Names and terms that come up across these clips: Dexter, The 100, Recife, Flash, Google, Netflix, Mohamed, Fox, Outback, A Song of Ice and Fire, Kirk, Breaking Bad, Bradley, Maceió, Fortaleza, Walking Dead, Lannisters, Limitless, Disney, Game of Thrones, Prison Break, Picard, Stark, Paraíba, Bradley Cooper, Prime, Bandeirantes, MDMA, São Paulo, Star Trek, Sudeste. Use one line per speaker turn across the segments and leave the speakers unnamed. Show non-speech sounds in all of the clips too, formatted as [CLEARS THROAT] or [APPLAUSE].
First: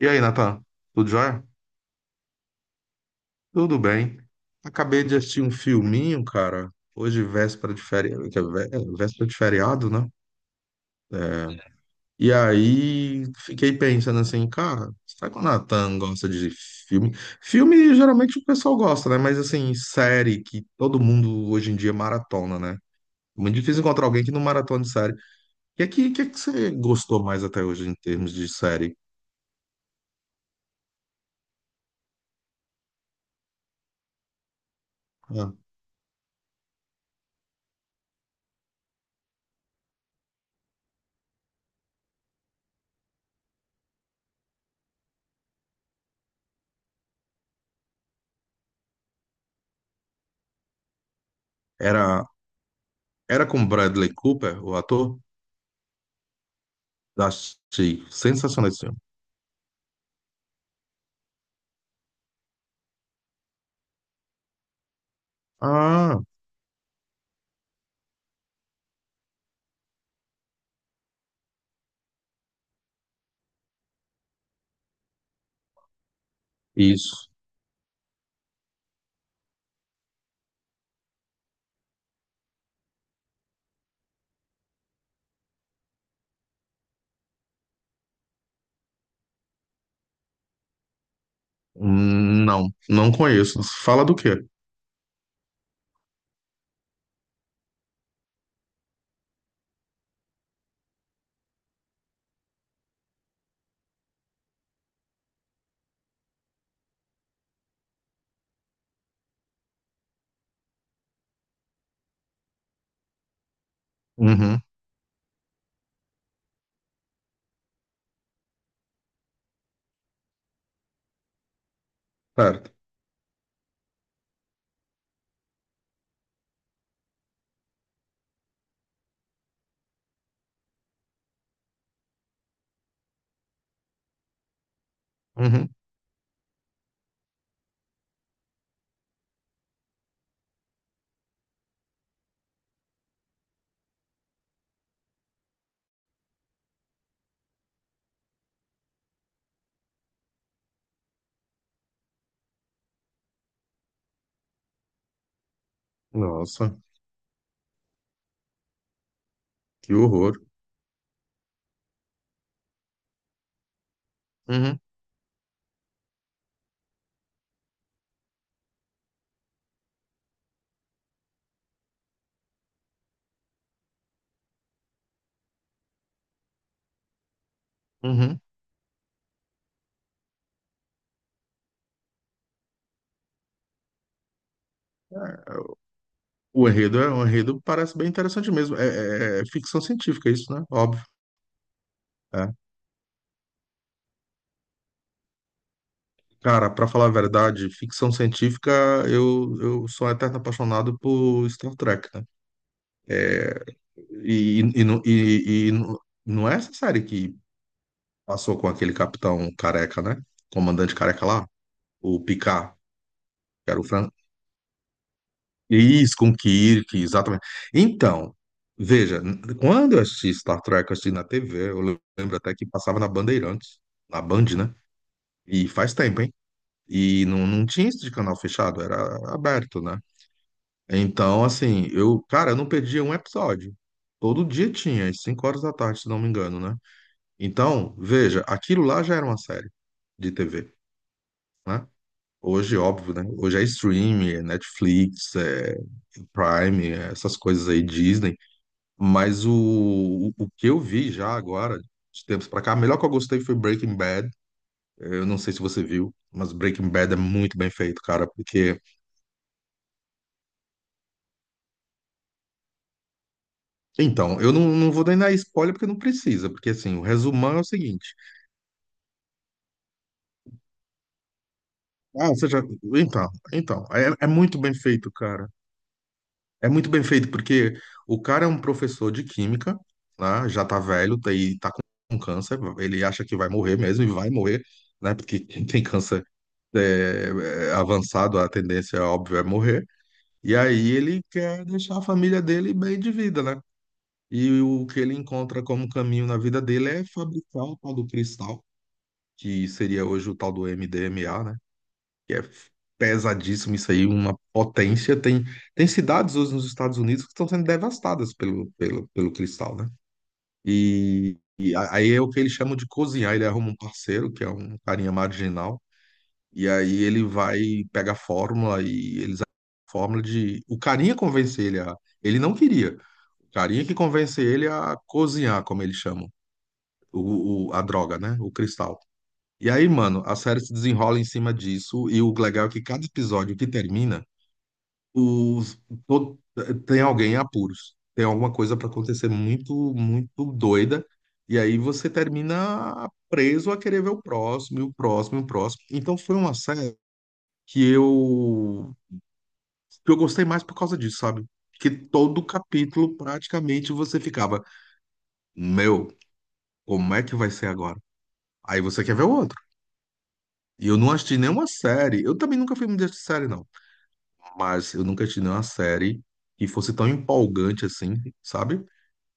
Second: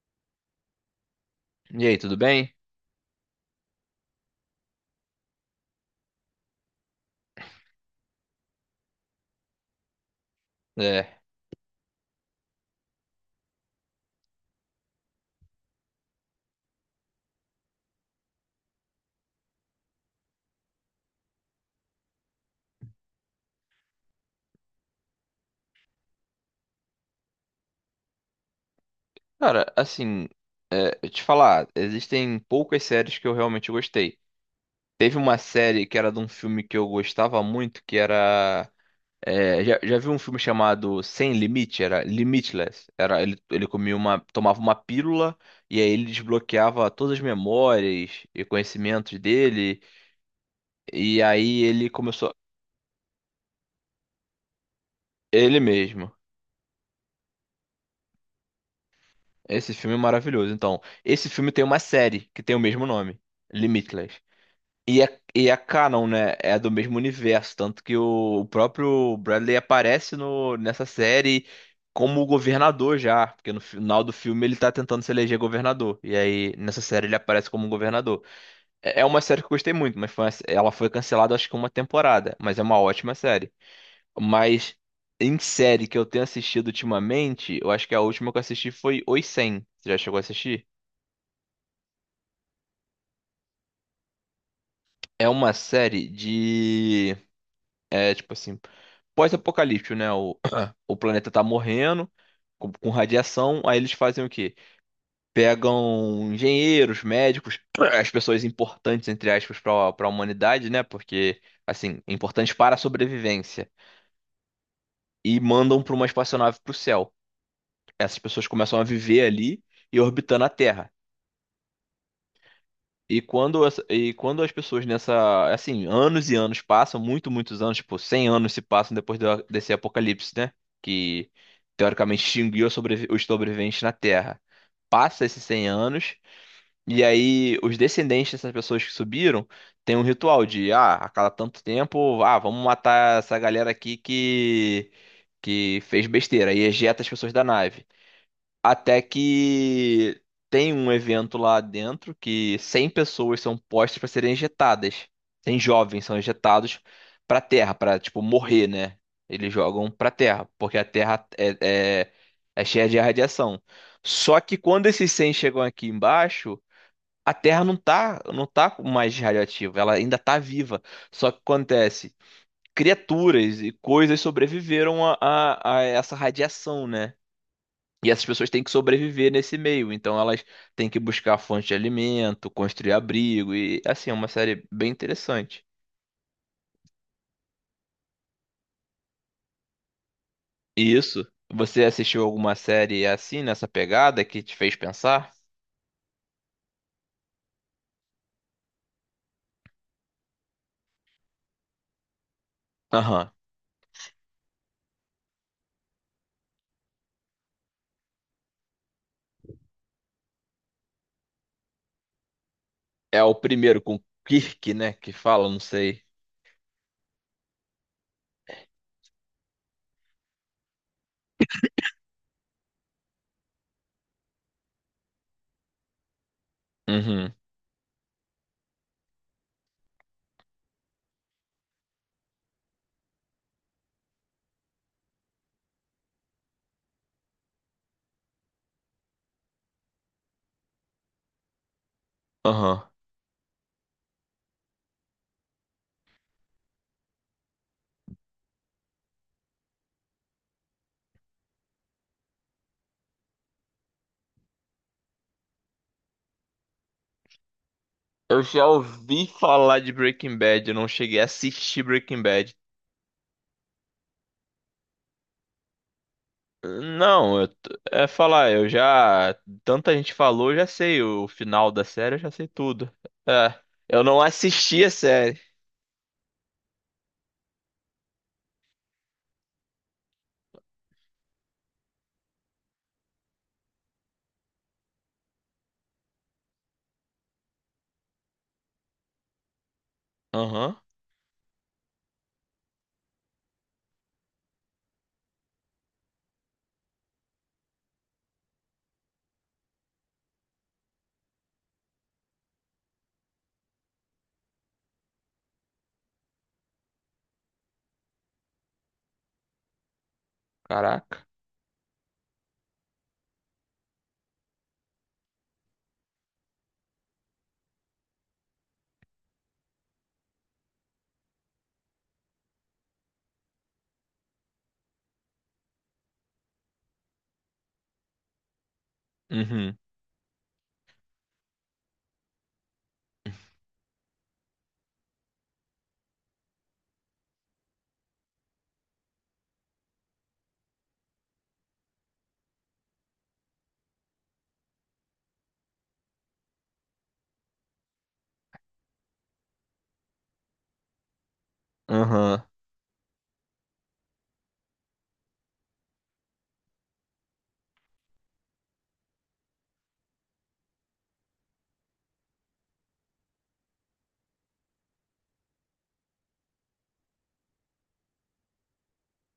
E aí, Natan? Tudo jóia?
E aí, tudo bem?
Tudo bem. Acabei de assistir um filminho, cara. Hoje, véspera de feriado, que é véspera de feriado, né?
É,
É. E aí, fiquei pensando assim, cara, será que o Natan gosta de filme? Filme, geralmente, o pessoal gosta, né? Mas, assim, série que todo mundo, hoje em dia, maratona, né? É muito difícil encontrar alguém que não maratona de série. E aqui, o que é que você gostou mais até hoje em termos de série?
cara, assim, eu te falar, existem poucas séries que eu realmente gostei. Teve uma
Ah.
série que era de um filme que eu gostava muito, que era. Já vi um filme chamado Sem Limite? Era Limitless. Ele tomava uma pílula e aí ele desbloqueava todas as memórias e conhecimentos dele. E aí ele
Era,
começou.
era com Bradley Cooper, o ator?
Ele mesmo.
Achei sensacional esse filme.
Esse filme é maravilhoso. Então, esse filme tem uma série que tem o mesmo nome, Limitless. E é canon,
Ah,
né? É do mesmo universo. Tanto que o próprio Bradley aparece no, nessa série como o governador já. Porque no final do filme ele tá tentando se eleger governador. E aí nessa série ele
isso.
aparece como um governador. É uma série que eu gostei muito, mas foi ela foi cancelada acho que uma temporada. Mas é uma ótima série. Mas em série que eu tenho assistido ultimamente, eu acho que a última que eu assisti foi Oi 100. Você já chegou a assistir?
Não, não conheço. Fala do quê?
É uma série de. É tipo assim. Pós-apocalíptico, né? O, [COUGHS] [CLEARS THROAT] o planeta tá morrendo com radiação, aí eles fazem o quê? Pegam engenheiros, médicos, [CLEARS THROAT] as pessoas importantes, entre aspas, para a humanidade, né? Porque, assim, importantes para a sobrevivência.
Uhum.
E mandam para uma espaçonave pro céu. Essas pessoas começam a viver ali e orbitando a Terra.
Certo.
E quando as pessoas nessa, assim, anos e anos passam, muitos anos, tipo, 100 anos se passam depois desse apocalipse, né? Que teoricamente extinguiu os sobreviventes na Terra. Passa esses 100
Uhum.
anos, e aí os descendentes dessas pessoas que subiram têm um ritual de, ah, a cada tanto tempo, ah, vamos matar essa galera aqui que fez besteira, e ejeta as pessoas da nave. Até que tem um evento lá dentro que 100 pessoas são postas para serem injetadas. 100 jovens são
Nossa,
injetados para a Terra, para tipo morrer, né? Eles jogam
que
para a
horror.
Terra, porque a Terra é cheia de radiação. Só que
Uhum.
quando esses 100 chegam aqui embaixo, a Terra não tá mais radioativa, ela ainda tá viva. Só que acontece, criaturas e coisas sobreviveram a essa radiação, né? E essas
Uhum.
pessoas têm que sobreviver nesse meio, então elas têm que buscar fonte de alimento, construir abrigo e assim, é uma série bem
É.
interessante.
O enredo, é, o enredo parece bem interessante mesmo. É ficção científica é isso, né?
E
Óbvio.
isso, você assistiu alguma
É.
série assim nessa pegada que te fez pensar?
Cara, pra falar a verdade, ficção científica, eu sou um eterno apaixonado por Star Trek, né?
Aham.
É. Não não é essa série que passou com aquele capitão careca, né? Comandante careca lá? O Picard,
É o
que era
primeiro
o
com
Fran...
Kirk, né, que fala, não sei.
Isso, com o Kirk, exatamente. Então, veja, quando eu assisti Star Trek, eu assisti na TV, eu lembro até que passava na Bandeirantes, na Band, né? E faz tempo, hein? E
Uhum.
não, não tinha isso de canal fechado, era aberto, né? Então, assim, eu, cara, eu não perdia um episódio. Todo dia tinha, às 5 horas da tarde, se não me engano, né? Então, veja, aquilo lá já era uma série de TV, né? Hoje,
Aham.
óbvio, né? Hoje é streaming, é Netflix, é Prime, é essas coisas aí, Disney. Mas o que eu vi já agora, de tempos pra cá, a melhor que eu gostei foi Breaking Bad. Eu não sei se você viu, mas Breaking Bad é muito bem feito, cara.
Eu já
Porque.
ouvi falar de Breaking Bad, eu não cheguei a assistir Breaking Bad.
Então, eu não, não vou nem dar spoiler porque não precisa. Porque, assim, o
Não,
resumão é o
é
seguinte.
falar, eu já. Tanta gente falou, eu já sei o final da série, eu
Ah,
já sei
você já.
tudo.
Então,
É,
então.
eu não
É, é muito bem
assisti a
feito,
série.
cara. É muito bem feito, porque o cara é um professor de química, né? Já tá velho, tá, e tá com câncer, ele acha que vai morrer mesmo, e vai morrer, né? Porque quem tem câncer é, é avançado, a tendência, óbvio, é morrer. E
Aham,
aí ele quer deixar a família dele bem de vida, né? E o que ele encontra como caminho na vida dele é fabricar o tal do cristal, que seria hoje o tal do MDMA, né? Que é pesadíssimo isso aí, uma potência. Tem, tem cidades hoje nos Estados Unidos que estão sendo devastadas pelo cristal, né?
caraca.
E, aí é o que eles chamam de cozinhar. Ele arruma um parceiro, que é um carinha marginal, e aí ele vai pega a fórmula e eles a fórmula de o carinha convence ele a ele não queria. O carinha que convence ele a cozinhar, como eles chamam, a droga, né? O cristal. E
Uhum,
aí, mano, a série se desenrola em cima disso, e o legal é que cada episódio que termina os, to- tem alguém em apuros, tem alguma coisa para acontecer muito, muito doida, e aí você termina preso a querer ver o próximo, e o próximo, e o próximo. Então foi uma série que eu, que eu gostei mais por causa disso, sabe? Que
aham,
todo capítulo praticamente você ficava, meu, como é que vai ser agora? Aí você quer ver o outro. E eu não assisti nenhuma série. Eu também nunca fui muito de série, não. Mas eu nunca assisti nenhuma série que fosse tão empolgante assim, sabe?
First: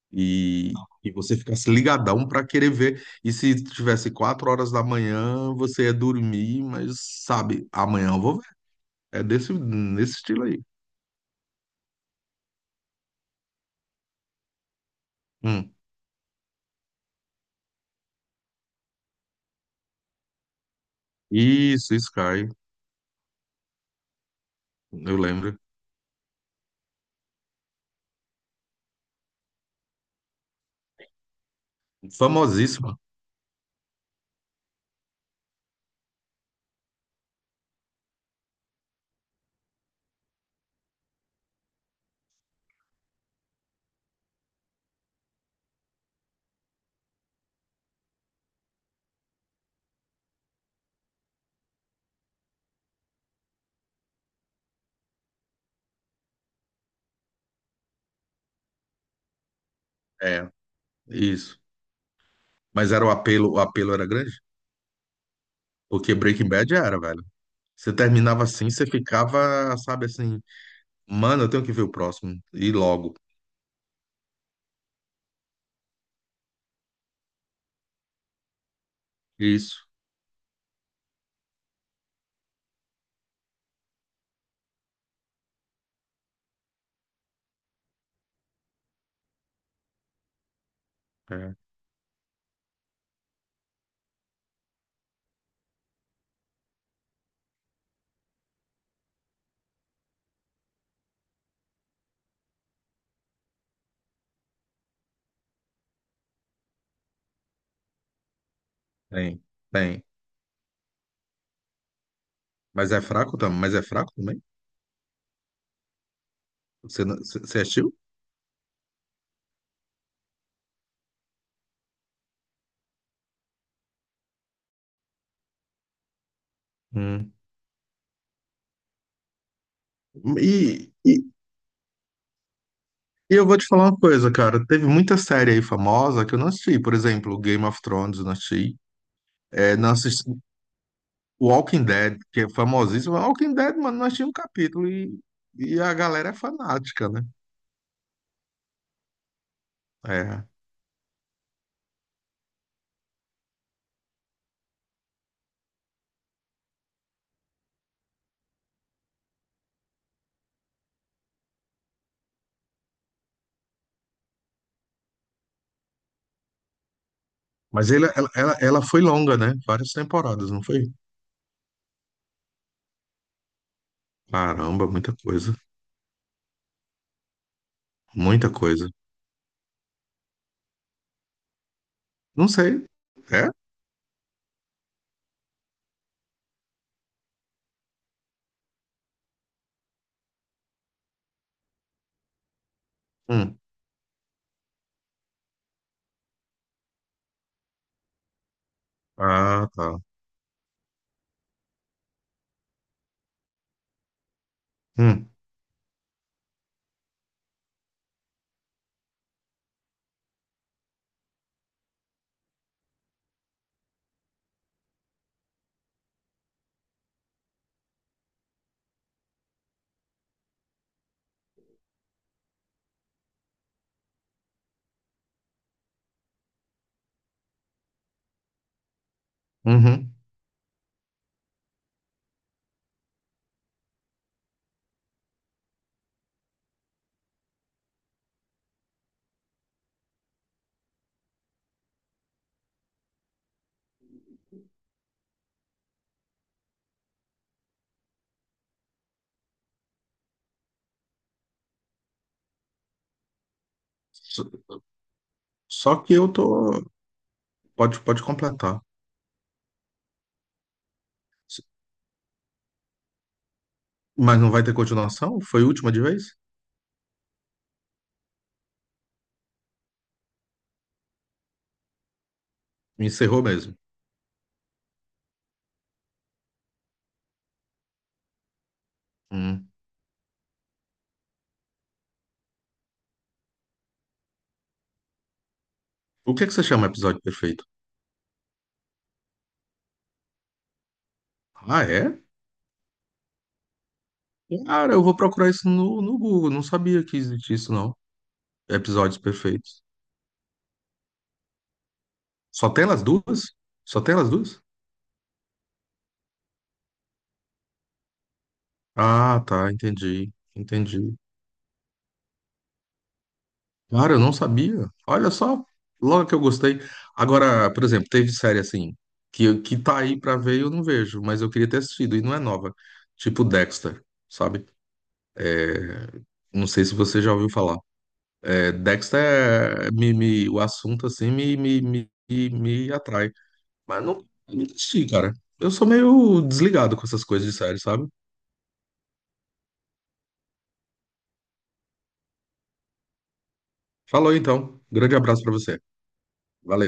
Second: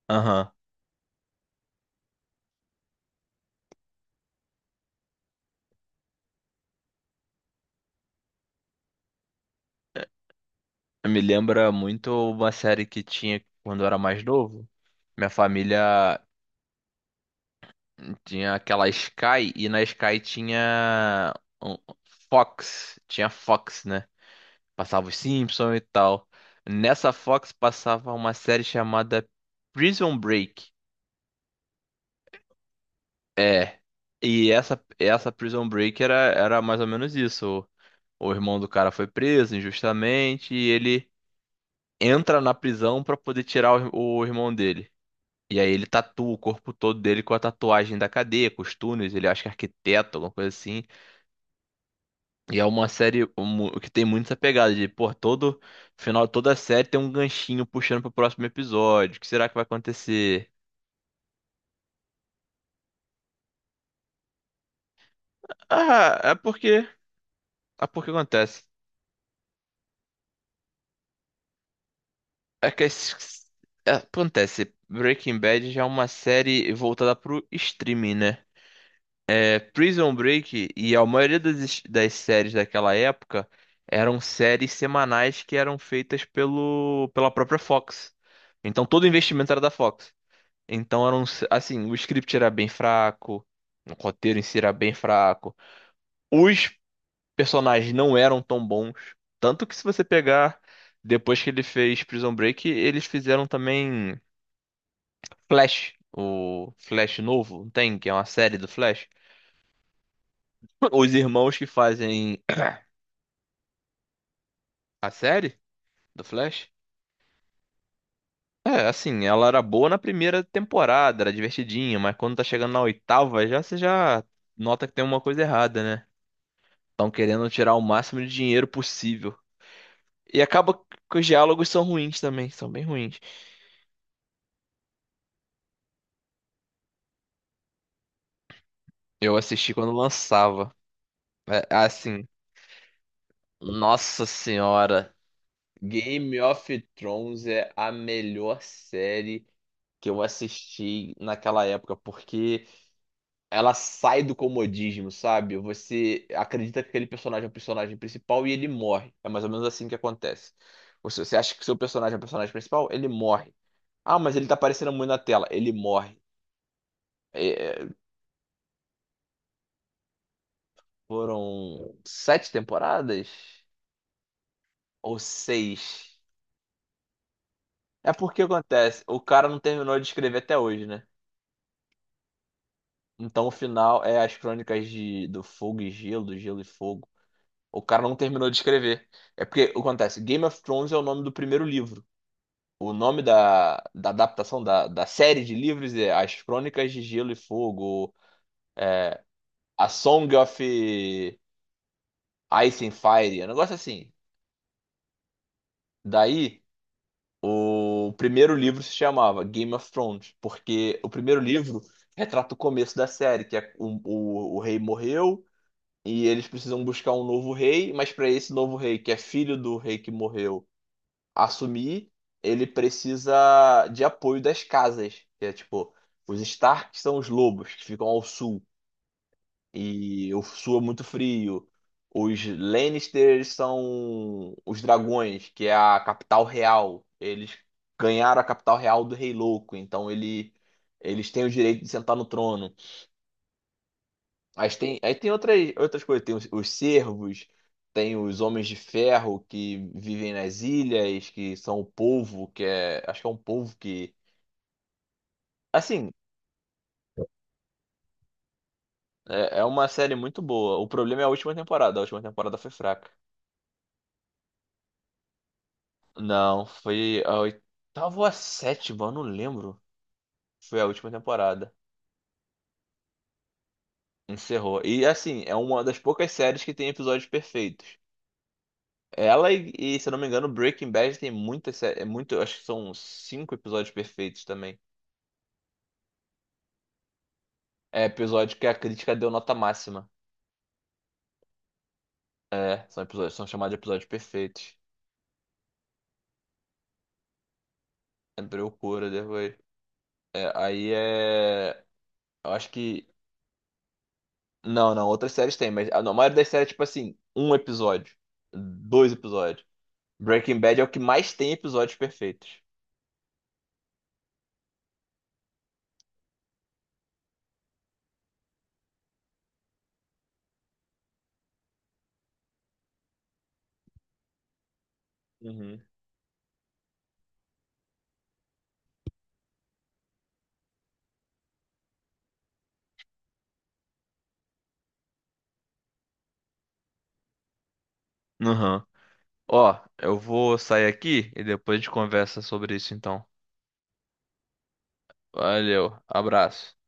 aham.
E, e você ficasse ligadão para querer ver. E se tivesse 4 horas da manhã, você ia dormir, mas sabe, amanhã eu vou ver. É desse, nesse estilo aí.
Me lembra muito uma série que tinha quando eu era mais novo. Minha
Hum.
família tinha aquela Sky, e na Sky tinha um-
Isso, Sky,
Fox, tinha Fox, né? Passava os
eu lembro.
Simpsons e tal. Nessa Fox passava uma série chamada Prison Break.
Famosíssima.
É. E essa Prison Break era mais ou menos isso. O irmão do cara foi preso injustamente e ele entra na prisão pra poder tirar o irmão dele. E aí ele tatua o corpo todo dele com a tatuagem da cadeia, com os túneis, ele acha que é arquiteto, alguma coisa assim. E é uma série que tem muito essa pegada de, pô, todo final, toda série tem um ganchinho puxando pro próximo episódio. O que será que vai
É,
acontecer?
isso. Mas era o apelo era grande? Porque
Ah, é
Breaking Bad
porque.
era, velho.
É
Você
porque
terminava
acontece.
assim, você ficava, sabe assim, mano, eu tenho que ver o próximo.
É
E
que
logo.
acontece. Breaking Bad já é uma série voltada pro streaming, né? É,
Isso.
Prison Break e a maioria das séries daquela época eram séries semanais que eram feitas pela própria Fox. Então todo o investimento era da Fox. Então eram,
É.
assim, o script era bem fraco, o roteiro em si era bem fraco. Os personagens não eram tão bons, tanto que se você pegar depois que ele fez Prison Break, eles fizeram também Flash, o Flash novo, não tem, que é uma série do Flash.
Tem, tem.
Os irmãos que fazem
Mas é fraco também. Mas é fraco também?
a série do Flash.
Você, não- você você assistiu?
É, assim, ela era boa na primeira temporada, era divertidinha, mas quando tá chegando na oitava, já você já nota que tem uma coisa errada, né? Estão
Hum.
querendo tirar o máximo de dinheiro possível. E acaba
E, e
que os diálogos são ruins também, são bem ruins.
eu vou te falar uma coisa, cara. Teve muita série aí famosa que eu não assisti. Por exemplo, Game of Thrones, eu não assisti.
Eu assisti
É, não
quando
assisti
lançava. É,
Walking Dead,
assim,
que é famosíssimo. Walking Dead, mano, não assisti
nossa
um capítulo.
senhora,
E a galera é
Game of
fanática, né?
Thrones é a melhor série que eu
É.
assisti naquela época, porque ela sai do comodismo, sabe? Você acredita que aquele personagem é o personagem principal e ele morre. É mais ou menos assim que acontece. Você acha que seu personagem é o personagem principal, ele morre. Ah, mas ele tá aparecendo muito na tela. Ele morre. É, é,
Mas ela foi longa, né? Várias temporadas, não foi?
Foram sete temporadas?
Caramba, muita
Ou
coisa.
seis? É porque
Muita coisa.
acontece, o cara não terminou de escrever até hoje, né?
Não sei.
Então
É?
o final é as crônicas do fogo e gelo, do gelo e fogo. O cara não terminou de escrever. É porque acontece, Game of Thrones é o nome do primeiro livro. O nome
Hum.
da adaptação da série de livros é As Crônicas de Gelo e Fogo,
Ah,
A
tá.
Song of Ice and Fire, é um negócio assim.
Hum.
Daí. O primeiro livro se chamava Game of Thrones, porque o primeiro livro retrata o começo da série, que é o rei morreu e eles precisam buscar um novo rei, mas para esse novo rei, que é filho do rei que morreu, assumir, ele precisa de apoio das casas, que é tipo, os Stark são os lobos que ficam ao sul
Uhum.
e eu suo muito frio. Os Lannisters são os dragões, que é a capital real. Eles ganharam a capital real do Rei Louco, então eles têm o direito de sentar no trono. Mas tem, aí tem outras coisas, tem os servos, tem os homens de ferro que vivem nas ilhas, que são o povo, que é, acho que é um povo que,
Só só
assim,
que eu tô. Pode completar.
é uma série muito boa. O problema é a última temporada foi fraca.
Mas não vai ter continuação? Foi a última de vez?
Não, foi a oitava ou a sétima, eu não lembro. Foi a última temporada.
Encerrou mesmo.
Encerrou. E assim, é uma das poucas séries que tem episódios perfeitos. Ela
Hum.
e, se eu não me engano, Breaking Bad tem muitas acho que são 5 episódios perfeitos também.
O que é que você chama episódio perfeito?
É episódio que a crítica deu nota máxima.
Ah, é?
É, são episódios, são chamados de episódios perfeitos.
Cara, eu vou procurar isso no Google. Não sabia que existia isso, não.
É loucura
Episódios
depois.
perfeitos.
Aí eu acho
Só tem elas
que
duas? Só tem elas duas?
não, não, outras séries tem, mas a maioria das séries é tipo assim, um episódio, dois
Ah,
episódios.
tá. Entendi.
Breaking Bad é o que
Entendi.
mais tem episódios perfeitos.
Cara, eu não sabia. Olha só. Logo que eu gostei. Agora, por exemplo, teve série assim, que tá aí pra ver e eu não vejo, mas eu queria ter assistido e não é nova. Tipo Dexter, sabe?
Uhum.
Não sei se você já ouviu falar. É, Dexter o assunto assim me atrai. Mas não não assisti, cara. Eu sou meio desligado com essas coisas de série, sabe?
Uhum. Ó, eu vou sair aqui e depois a gente conversa sobre isso então.
Falou então. Grande abraço pra você.
Valeu,
Valeu.
abraço.